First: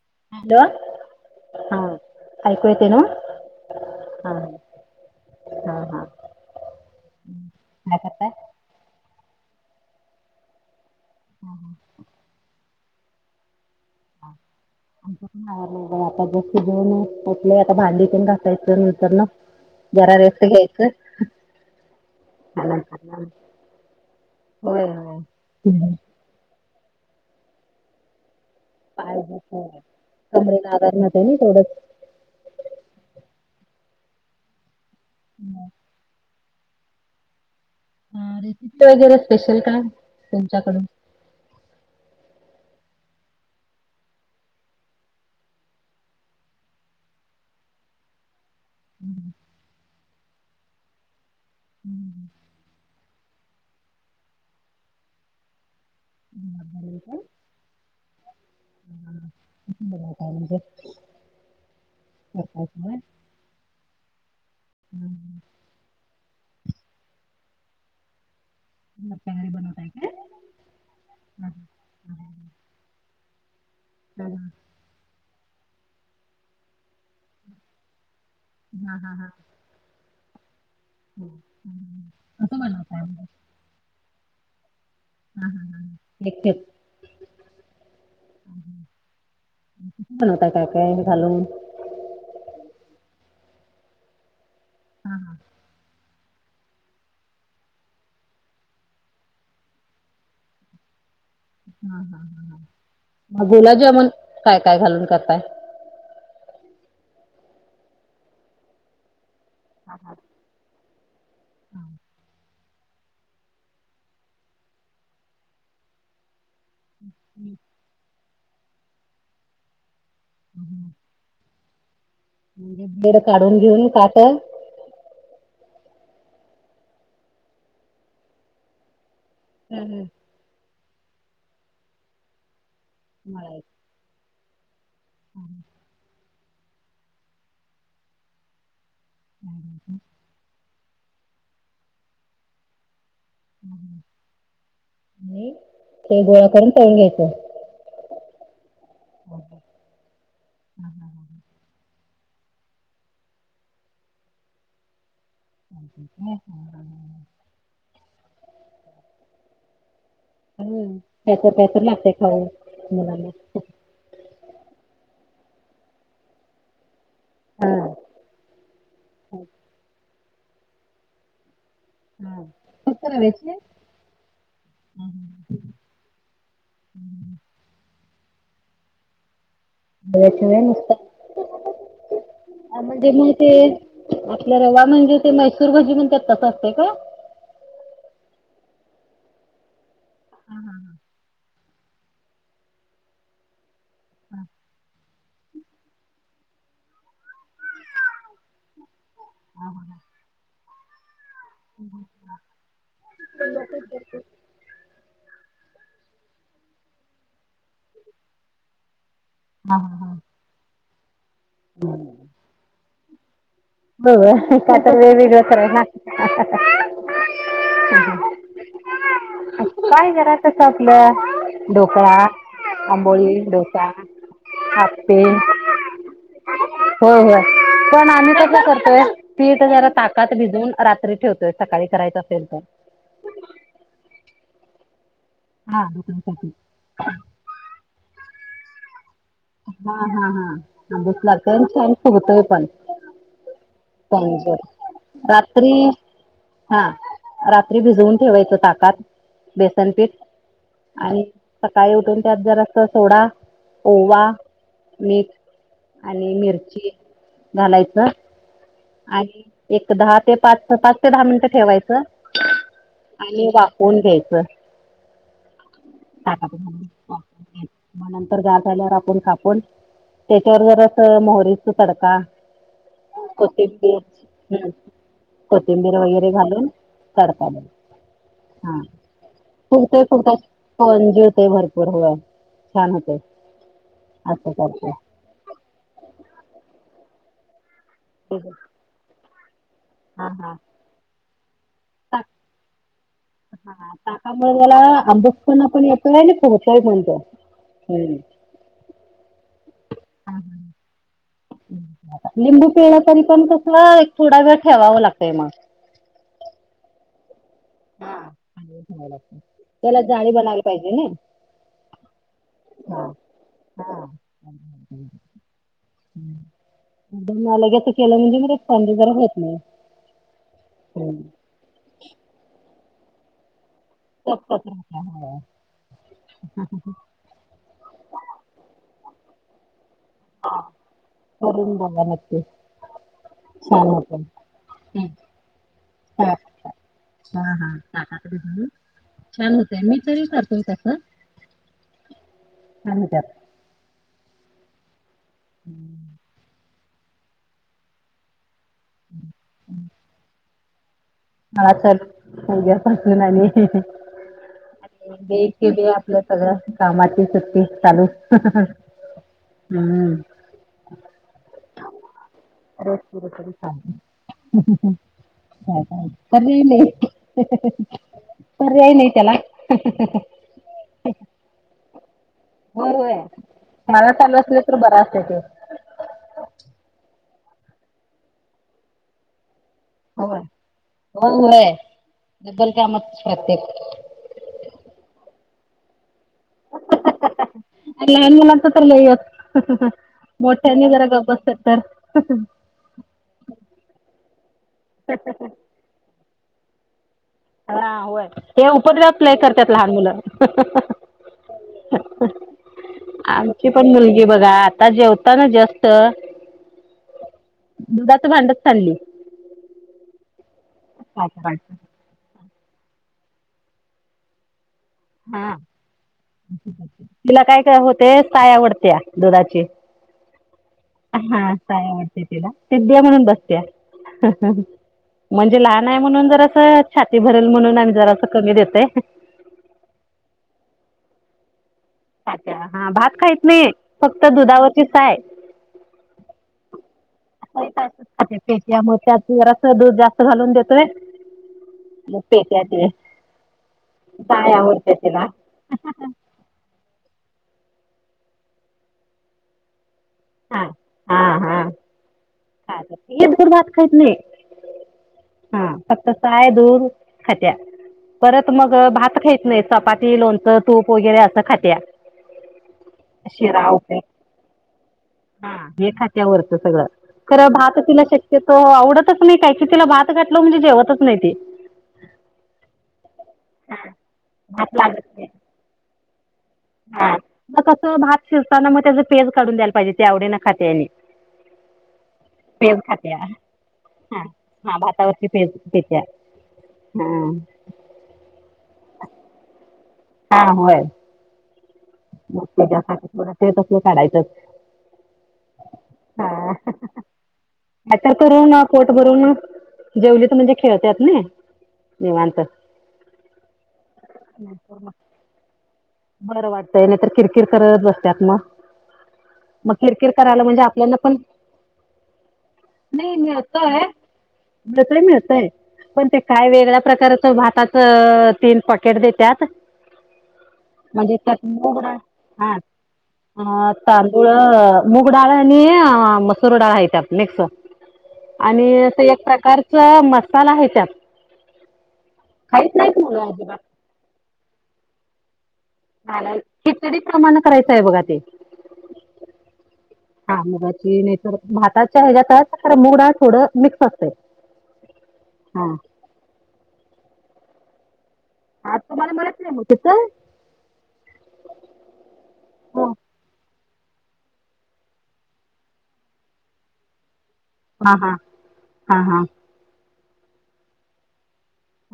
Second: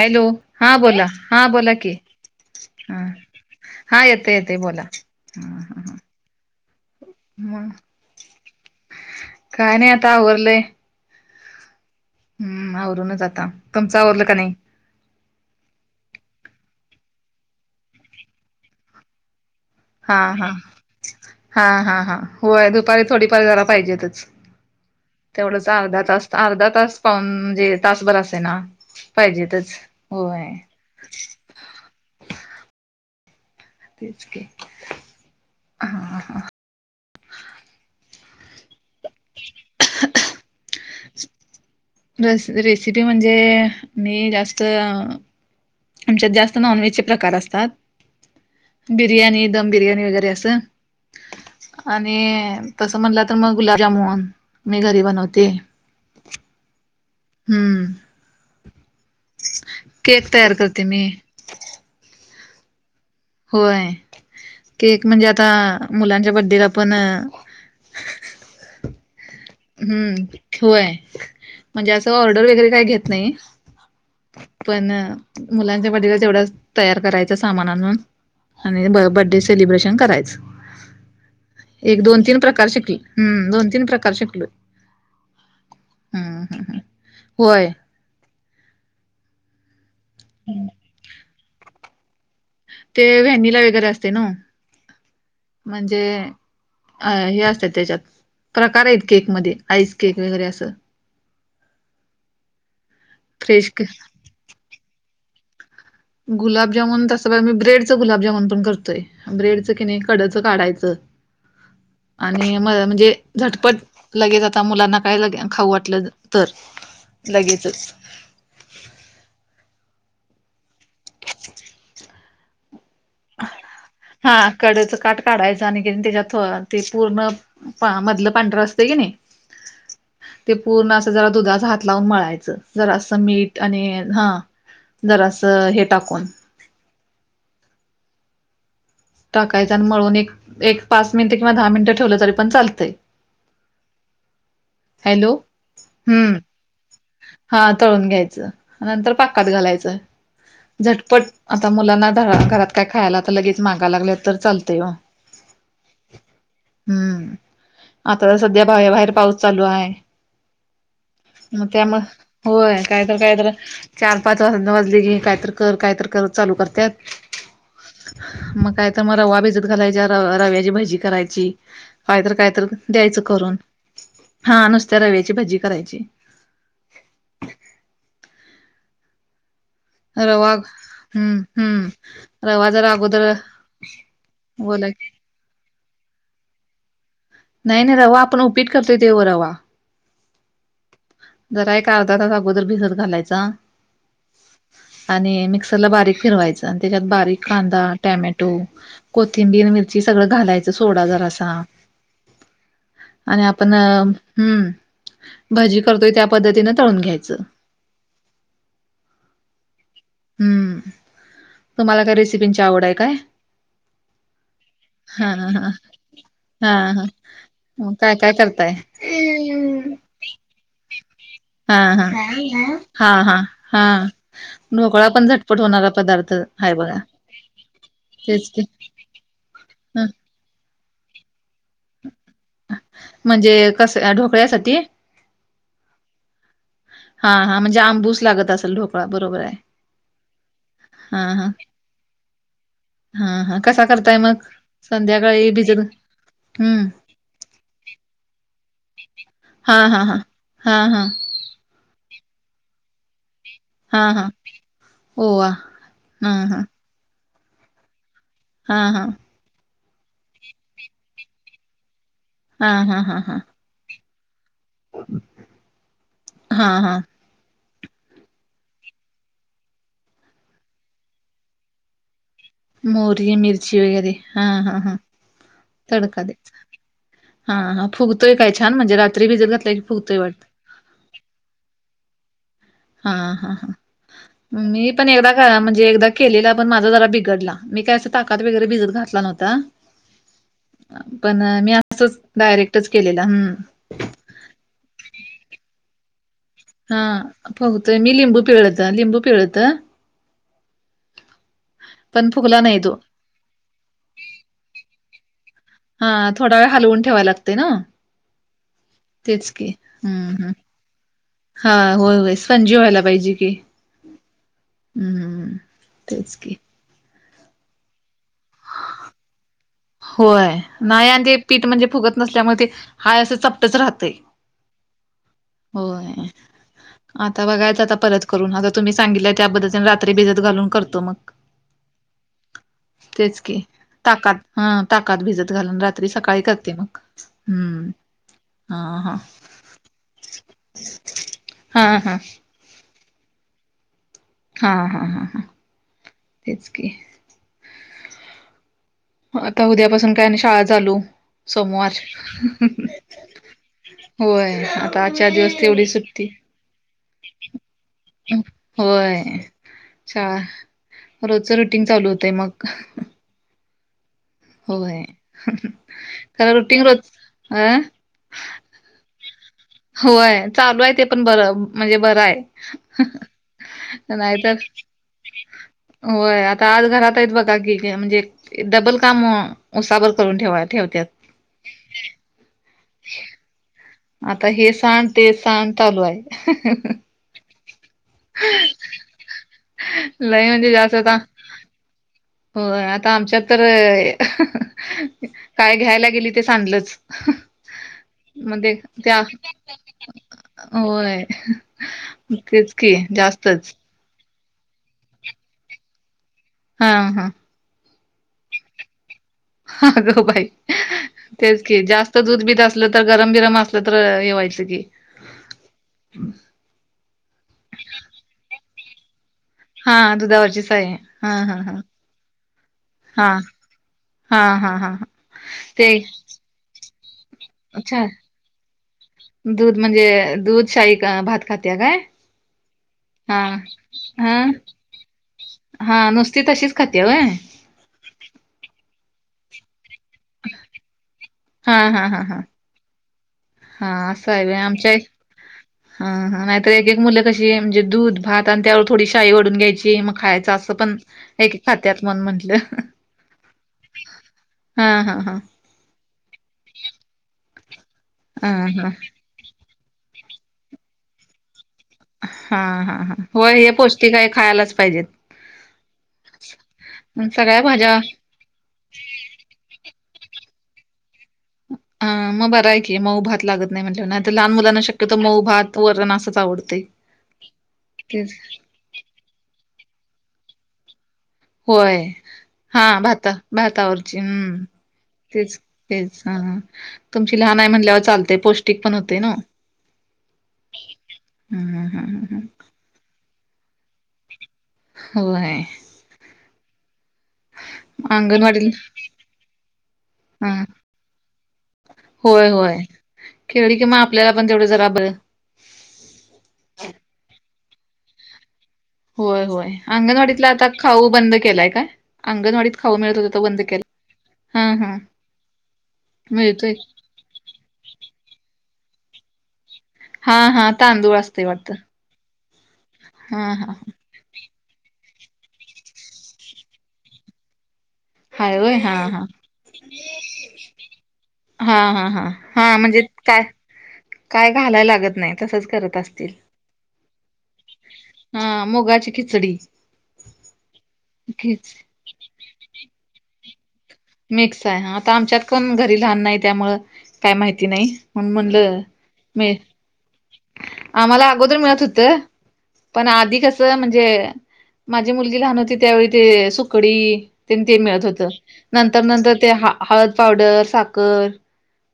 Hello हा बोला, हां बोला हा की ऐकू येते ना हा हा येते येते बोला हा हा मग काय करताय? काय नाही आता आवरल. [inaudible] हम्म आवरूनच आता तुमचं आवरलं का नाही [inaudible] ह नाही बई आता जस्ट जेऊन उठलोय आता भांडी तेन घासायचं नंतर न जरा हा रेस्ट हा घ्यायचं हा हा हा होय दुपारी त्यानंतर थोडीफार जरा पाहिजेतच होय होय तेवढंच हम अर्धा तास अर्धा तास पाहून म्हणजे तासभर असे ना पाहिजेतच होय करण्यात आहे ना थोडंच तेच की [unintelligible] हा हां हा रेसिपी वगैरे स्पेशल काय तुमच्याकडून रस रेसिपी म्हणजे मी जास्त आमच्यात जास्त नॉनव्हेज चे प्रकार असतात बिर्याणी दम बिर्याणी वगैरे असं आणि तस म्हणला तर मग गुलाबजामुन मी घरी बनवते [unintelligible] काय हम्म बनवताय केक तयार करते मी येतात होय होय केक म्हणजे आता मुलांच्या बडडेला पण मग काय नाइ बन हम्म होय म्हणजे असं ऑर्डर वगैरे काही घेत नाही हम् पण मुलांच्या बड्डेला तेवढच तयार करायचं सामान आणून आणि हा ब हा हा हा बड्डे सेलिब्रेशन करायच. एक दोन तीन कसं प्रकार शिकले बनवताय हम्म दोन तीन प्रकार शिकले हम हम हम एकेक हम्म. होय बनवता काय काय घालून ते व्हॅनीला वगैरे असते ना हा हा म्हणजे अ हे असतात त्याच्यात प्रकार आहेत केकमध्ये आईस केक वगैरे असं हा हा हा मग फ्रेश गुलाबजामुन केक काय काय घालून करताय गुलाबजामून तसं ब मी ब्रेडच गुलाबजामुन पण करतोय ब्रेडच त कणी कडचं काढायचं हा आणि म म्हणजे झटपट लगेच आता मुलांना काय लगे खाऊ वाटलं तर लगेचच [inaudible] [inaudible] आणि काय बेड काढून घेऊन काट कडच काठ काढायचं आणि कणी त्याच्यात ते पूर्ण पहा मधल पांढर असतय की नाही. हम् हम ते पूर्ण असं जरा दुधाचा हात लावून मळायचं जरा अस मीठ मळायचं आणि हा जरा असं हे टाकून टाकायचं आणि मळून एक एक पाच मिनिट किंवा दहा मिनिटं ठेवलं तरी पण चालतय. ह ह आणि ते हम्म गोळा करून तळून घ्यायचं हा तळून घ्यायच नंतर हा, पाकात हा, घालायच हा, झटपट हा. आता मुलांना घरा घरात काय खायला आता लगेच माग गा लागल्या तर चालतय व हम्म ह आता तर सध्या बाहे बाहेर पाऊस चालू आहे. हम्म कायतर म कायतर त्यामु लागतंय खाऊ होय काय तर मुलांना. काय तर चार पाच वाज न वाजले की काय तर कर काय तर कर चालू करत्यात. हा मग काय तर मग रवा भिजत घालायच्या र रव्याची भजी करायची. काय तर हां. काय तर फक्त द्यायचं करून रव्याचे? हा नुसत्या रव्याची भजी करायची. रवा रव्याशिवाय नुसतं हम्म हम्म रवा जरा अगोदर आपल्या रवा बोला की म्हणजे ते मैसूर भाजी म्हणत्यात तस असतय का? नाही नाही रवा आपण उपीट करतोय तेव्हा रवा. हम हा ह जरा एक अर्धा तास अगोदर भिजत घालायच. आणि मिक्सरला बारीक फिरवायचं आणि त्याच्यात बारीक कांदा टॅमॅटो, कोथिंबीर मिरची सगळं घालायचं सोडा जरासा. आणि हम्म भाजी करतोय त्या पद्धतीनं तळून घ्यायचं. हा ह हम्म तुम्हाला काय रेसिपींची आवड आहे काय? हो आता हा वेगवेग हा कराय. हा हा हा काय काय करताय? काय घरा तस आपल्या हा हा ढोकळा्या हा हा आंबोली हा डोसा, ढोकळा आप पण झटपट होणारा पदार्थ हाय बघा हो हो पण आम्ही तेच कस की कर. ोय पीठ जरा ह ताकात भिजून रात्री ठेवतोय सकाळी करायचं असेल तर म्हणजे कस ढोकळ्यासाठी हा हा हा म्हणजे आंबूस लागत असल ढोकळा बरोबर आहे. हा हा हा दिस लागत छान ख होतोय पण, हा हा कसा करताय मग स्पॉंजवर संध्याकाळी रात्री भिजर हम्म, हा रात्री भिजवून ठेवायचं ताकात हा हा बेसनपीठ हा हा हा आणि, सकाळी उठून त्यात जरा अस सोडा हा हा ओवा, मीठ ओवा हा आणि हा मिरची घालायचं हा हा आणि एक दहा ते पाच पाच ते दहा मिनिटं ठेवायचं हा हा हा हा आणि वा होऊन घ्यायचं ताटा हा हा मग नंतर ग झाल्यापून कापून, त्याच्यावर जर असं मोहरीचा तडका मोरी मिर्ची कोथिंबीर वगैरे हा हं हा हा. कोथिंबीर तडका वगैरे द्यायचा घालून. तडका हा द्यायचा हा फुगतोय काय छान म्हणजे रात्रीि जर घातला क फगतोय वाटं. होन जिवतेय भरपूर हो, हा हा हा मी करते पण एकदा, रा म्हणजे एकदा केलेला पण माझा जरा बिघडला मी काय अस ताकात वगरे भिजत घातला नव्हता. हा हा पण मी असंच डायरेक्टच केलेला हम् त्यामुळे त्याला अंबूसण पण येतो. हा बघतोय मी लिंबू पिवळत लिंबू पिवळत. ह ह पण फुगला लिंबू नाही तो. पिळा तरी पण कसं एक थोडा वेळ ठेवावं लागतंय मग. हा थोडा वेळ हलवून ठेवाय लागते ना. [unintelligible] तेच की त्याला जाळी हम्म हम्म. बनायला पाहिजे. हा होय होय संजीव आला हा पाहिजे कि हा हम्म. तेच की. मलागेच केलं म्हणजे म सांज जरा होत नाही. होय नाही हम्म. आणि ते पीठ म्हणजे फुगत नसल्यामुळे ते हाय असं चपटच राह होय. [inaudible] आता बघायच आता परत करून आता तुम्ही सांगितलंय त्यापद्धतीने रात्री भिजत घालून करतो मग करून बघा नक्की तेच की छान होतं. ताकात हा हम्म. ताकात भिजत घालून रात्री हा सकाळी हा करते मग हा हम्म ह ह. तिल करतोय तस. हा हा. आम्ही त्यात हा हा हा हा. हम्म. तेच की. आता उद्यापासून काय नाही शाळा चालू. [unintelligible] [unintelligible] सोमवार ते होय आता आजच्या दिवस तेवढी आपलं सुट्टी सगळ्या कामाची सुट्टी चालू. होय हम्म शाळा रोजच रुटीन चालू होतंय मग. [unintelligible] होय खरं रुटीन रोज अ पर्याय नाही त्याला. होय होय चालू आहे ते पण बरं म्हणजे बरं आहे. बर आहे मला चालू नाहीतर असले तर बरा असतय ते. होय आता आज घरात आहेत बघा की म्हणजे डबल काम उसावर करून होय ठेवा ठेवत्यात. होय डबल काम प्रत्येक. आता हे सांड ते सांड चालू आहे. [unintelligible] लहान मुलाच तर लय अस लय म्हणजे मोठ्यानी जास्त जरा आता गप बसल तर. होय आता आमच्यात तर काय घ्यायला गेली ते सांडलच. हा होय हे उपद्वाप लय करतात लहान मुलं. होय तेच की आमची जास्तच पण मुलगी बघा आता जेवतांना जस्ट हा हा. दुधाचं भांडच सांडलं. अग बाई तेच की जास त दूध बीध असलं तर गरम बिरम असलं तर हे व्हायचं की. हा तिला काय काय होते साय आवडत्या दुधाची. हा दुधावरची साय. हा काय आवडते तिला सध्या म्हणून हा बसते. हा हा हा म्हणजे लहान ते आहे म्हणून जर असं छाती भरेल म्हणून आ अच्छा जरा असं कमी देतोय दूध म्हणजे दूध शाही भात खाते काय. अच्छा हा भात हा खाईत नाही फक्त हा दुधावरची साय. हा नुसती तशीच खाते व्हय. [unintelligible] दूध जात. घालून देतोय हा हा म हा हा पित्या ते. हा असं ये साय व्हय आमच्या आवडते तिला. हा हा. तर एक एक मुलं कशी म्हणजे दूध भात आणि त्यावर थोडी शाई वरुन घ्यायची म खायच हा. असं पण एक एक खात्यात म्हणून म्हटलं. गर भात खहीत नाही हा. फक्त साय दूर खात्या परत हा मग हा भात खायत नाहीत. चपाती, लोणचं, तूप वगैरे असं खाते. हा हा हा व हे पौष्टिक आहे खायलाच पाहिजेत. हा हे खात्यावरत सगळं. मग खरं सगळ्या भात भाज्या तिला शक्यतो आवडतच नाही काही क तिला भात घातलं म्हणजे जेवतच नाही ते. ह मग बर आहे की मऊ भात लागत नाही म्हटलं म्ह ना आ लहान भात मुलांना लागत शक्यतो नाही मऊ भात. वरण असच आवडतं. हा मग कसं भात शिजताना मग त्याच पेज काढून द्यायला पाहिजे ते आवडे न खातेने. होय. हा भाता भातावरची हम्म हा भातावरची पेज तेच त्याच्या तेच हा हा तुमची लहान. नाही म्हणल्यावर चालते पौष्टिक पण होते ना. हा होय. हम् हम हम. म ते तस काढायचंच. हो आहे. हा. आ तरर करून अंगणवाडी कोर्ट भरून जेवले तर हा म्हणजे खेळतत ना. निवांत होय होय खेवळी कि म आपल्याला पण तेवढे जरा बर. बरं वाटतंय नाहीतर किरकिर करत बसतत मग. होय होय मग किरकिर करायला अंगणवाडीतला म्हणजे आता आपल्याला खाऊ पण बंद केलाय काय अंगणवाडीत खाऊ मिळत होता तर बंद केला. हा हा मिळतय मिळतय पण ते काय मिळतोय. वेगळ्या प्रकारच भातात. अ तीन पॉकेट देतात. हा हा म्हणजे तांदूळ त्यात असतय मो. वाटतं हा हा मुळ मूग डाळ आणि मसूर डाळ आहे त्यात मिक्सर. हाय आणि होय हा असं एक हा. प्रकारच मसाला आहे त्यात. हा हा हा काहीच हा नाहीत म्हणजे मुलं काय अजिबात काय घालाय लागत नाही तसच करत. असतील. खीचडी प्रमाणात. करा बघा ते हा मुगाची खिचडी नाही खिच भात. ात ख मुडा थोडा मिक्स. असतंय मिक्स आहे ह आता आमच्यात कोण हां घरी लहान नाही त्यामुं काय माहिती नाही. म्हण आज म्हणलं तुम्हाला मिळत म नाही मग तिथं आम्हाला अगोदर मिळत होत पण आधी कस. म्हणजे माझी मुलगी लहान होती त्यावेळी ते सुकडी. ते हां मिळत हां होत हां नंतर हां नंतर ते हळद, पावडर, साखर.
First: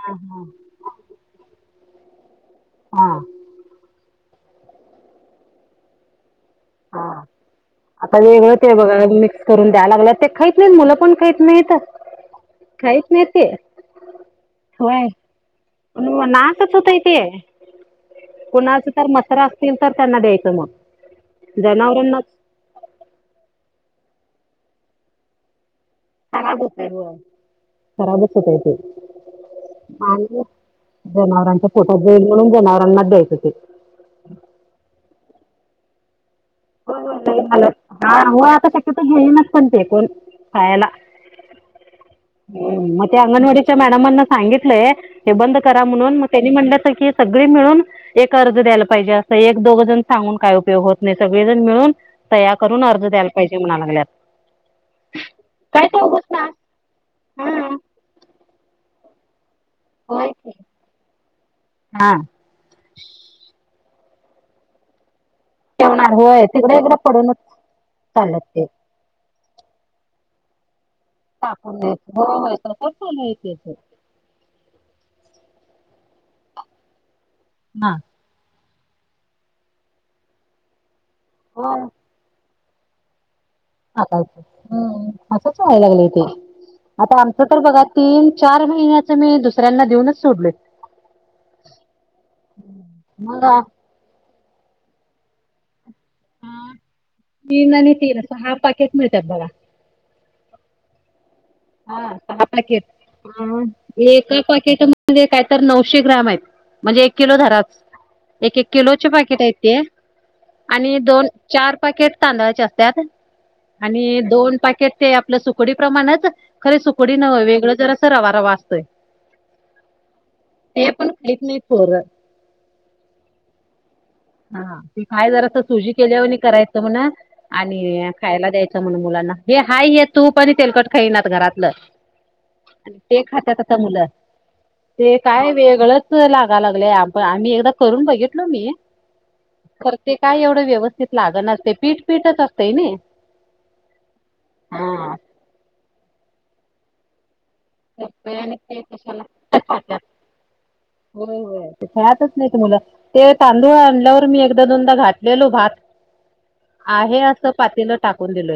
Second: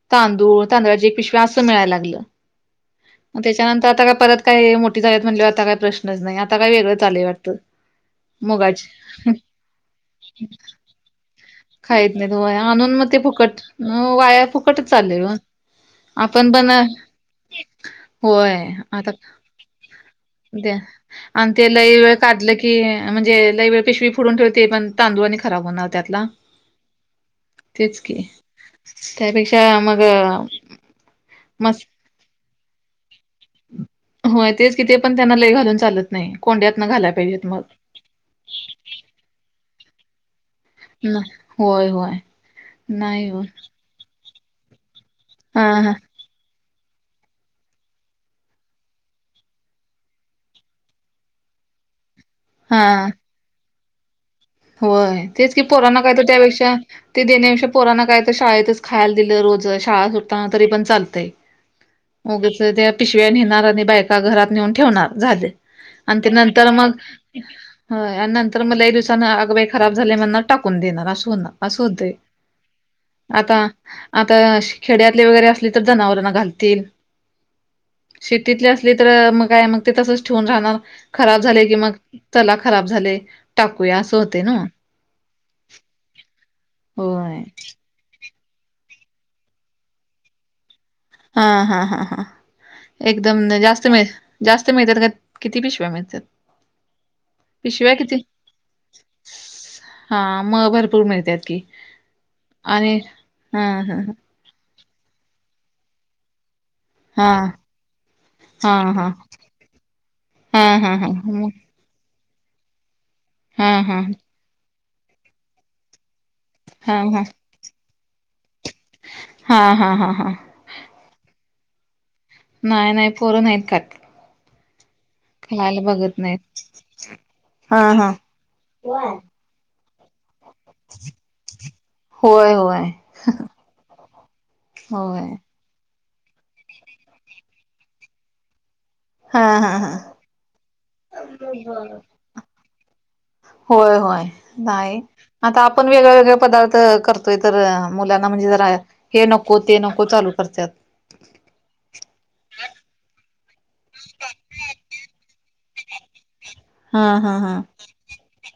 हां हां तांदूळ तांदुळाची एक पिशव्या असं मिळायला लागलं. हां मग त्याच्यानंतर आता का परत काय मोठी झाल्यात म्हणल आता काही प्रश्नच नाही आता काय वेगळं हां चालय वाटतं. आता वेगळं ते मुगाची मिक्स करून द्याय लागलात ते खहीत नाहीत मुलं पण खात नाही. खात नाही तया आणून मग ते फुकट वाया फुकटच चाललेय. नव नाखच होतये ते. होय कुणाच तर आता मसरा असतील तर त्यांना द्यायचं द मग आणि त्याला वेळ जनावरांना काढलं की. की म्हणजे लई वेळ पिशवी फोडून ठेवते पण तांदूळ आणि खराब होणार. त्यातला च होत हो. तेच की खराब अस होतय ते त्यापेक्षा मग आणि जनावरांचा मस् फोटो. म्हणून जनाववरना देईच ते. होय तेच किथे पण त्यांना लय घालून चालत. नाही कोंड्यात. न घालाय पाहिजेत मग हो हा आता शक्यत घेईनच पण ते कोण खायाला. ना होय होय. मग ते नाही हो अंगणवाडीच्या मॅडमांना सांगितलंय हे बंद हा करा हा म्हणून म. त्यांनी म्हटलंच की सगळे मिळून. एक अर्ज द्यायला पाहिजे असं एक दोघ जण सांगून काय उपयोग होत नाही सगळेजण मिळून. तया करून अर्ज हा द्यायला पाहिजे म्हणा लागल्यात. होय तेच की प पुराना काय तर चौघच ना त्यापेक्षा ते देण्यापेक्षा प हा पुराना काय तर शाळेतच. खायला दिलं रोज शाळा होय सुटताना की. तरी पण हा. चालतंयग त्या. पिशव्या नेणार आणि बायका घरात नेऊन ठेवणार झाले. ठेवणार आणि त्या होय नंतर तिकडे मग इकडे पडूनच आणि चालत नंतर ते मग. आग बाई खराब झालं मग टाकून दे. टाकून अस हो द्यायचं ते होय होय तसंच चालू आहे ते आता. ते. आता खेड्यातले वगैरे असले तर जनावरांना घालतील. हा. शेतीतली असली तर मग काय मग ते तसच ठेवून राहणार खराब झाले की होय मग. चला खराब झाले. टाकूया असं आकायच होते ना. असंच वयला लागले ते आता होय आमचं तर बघा. तीन चार महिन्याच मी दुसऱ्यांना देऊनच सोडले. हा हा हा हा मग एकदम जास्त मिळे. जास्त मिळतात का किती पिशव्या मिळतात? हा म न पिशव्या नाही किती? तीरास हाफ पाॅकेट मिळतेय बघ. हा मग भरपूर मिळतात की. हा सहा पॅकेट आणि हा हा एका पॅकेटमध्येण काय तर नऊशे ग्राम आहेत. म्हणजे एक हा किलो धराच एक एक हा किलोचे हा पॅकेट आहेत. हा हा आणि हा दोन मग चार. पाकेट तांदळाचे असतात हा हा आणि दोन पाकेट ते आपलं सुकडी प्रमाणच. खरे हा सुकडी हा नव वेगळं जर असं रवा रवा असतोच. हा हा हा हा. ते पण काहीच नाही फोरत. नाही नाही फोर नाही आहेत का? हा. काय जरा अस सुजी बघत केल्यावर नाहीत करायचं म्हण हा हा आणि खायला द्यायचं म्हण मुलांना. हे हाय हे तू पण तेलकट खाईना घरातलं. होय होय आणि ते खातात आता मुलं ते होय काय वेगळत. लागा लागलेयण आम्ही एकदा करून बघितलो मी. हा हा हा तर ते काय एवढं व्यवस्थित लाग न असते पीठपीठच असतेय नाही. होय होय नाही आता आपण वेगळे वेगळे पदार्थ करतोय तर. मुलांना म्हणजे आणि जरा ते हे नको ते नको चालू करतात. हो हो खेळतच नाही तुम्हाला ते तांदूळ आणल्यावर मी एकदा दोनदा घाट ललो भात हा आहे हा असं हा पातीन टाकून दिलोय.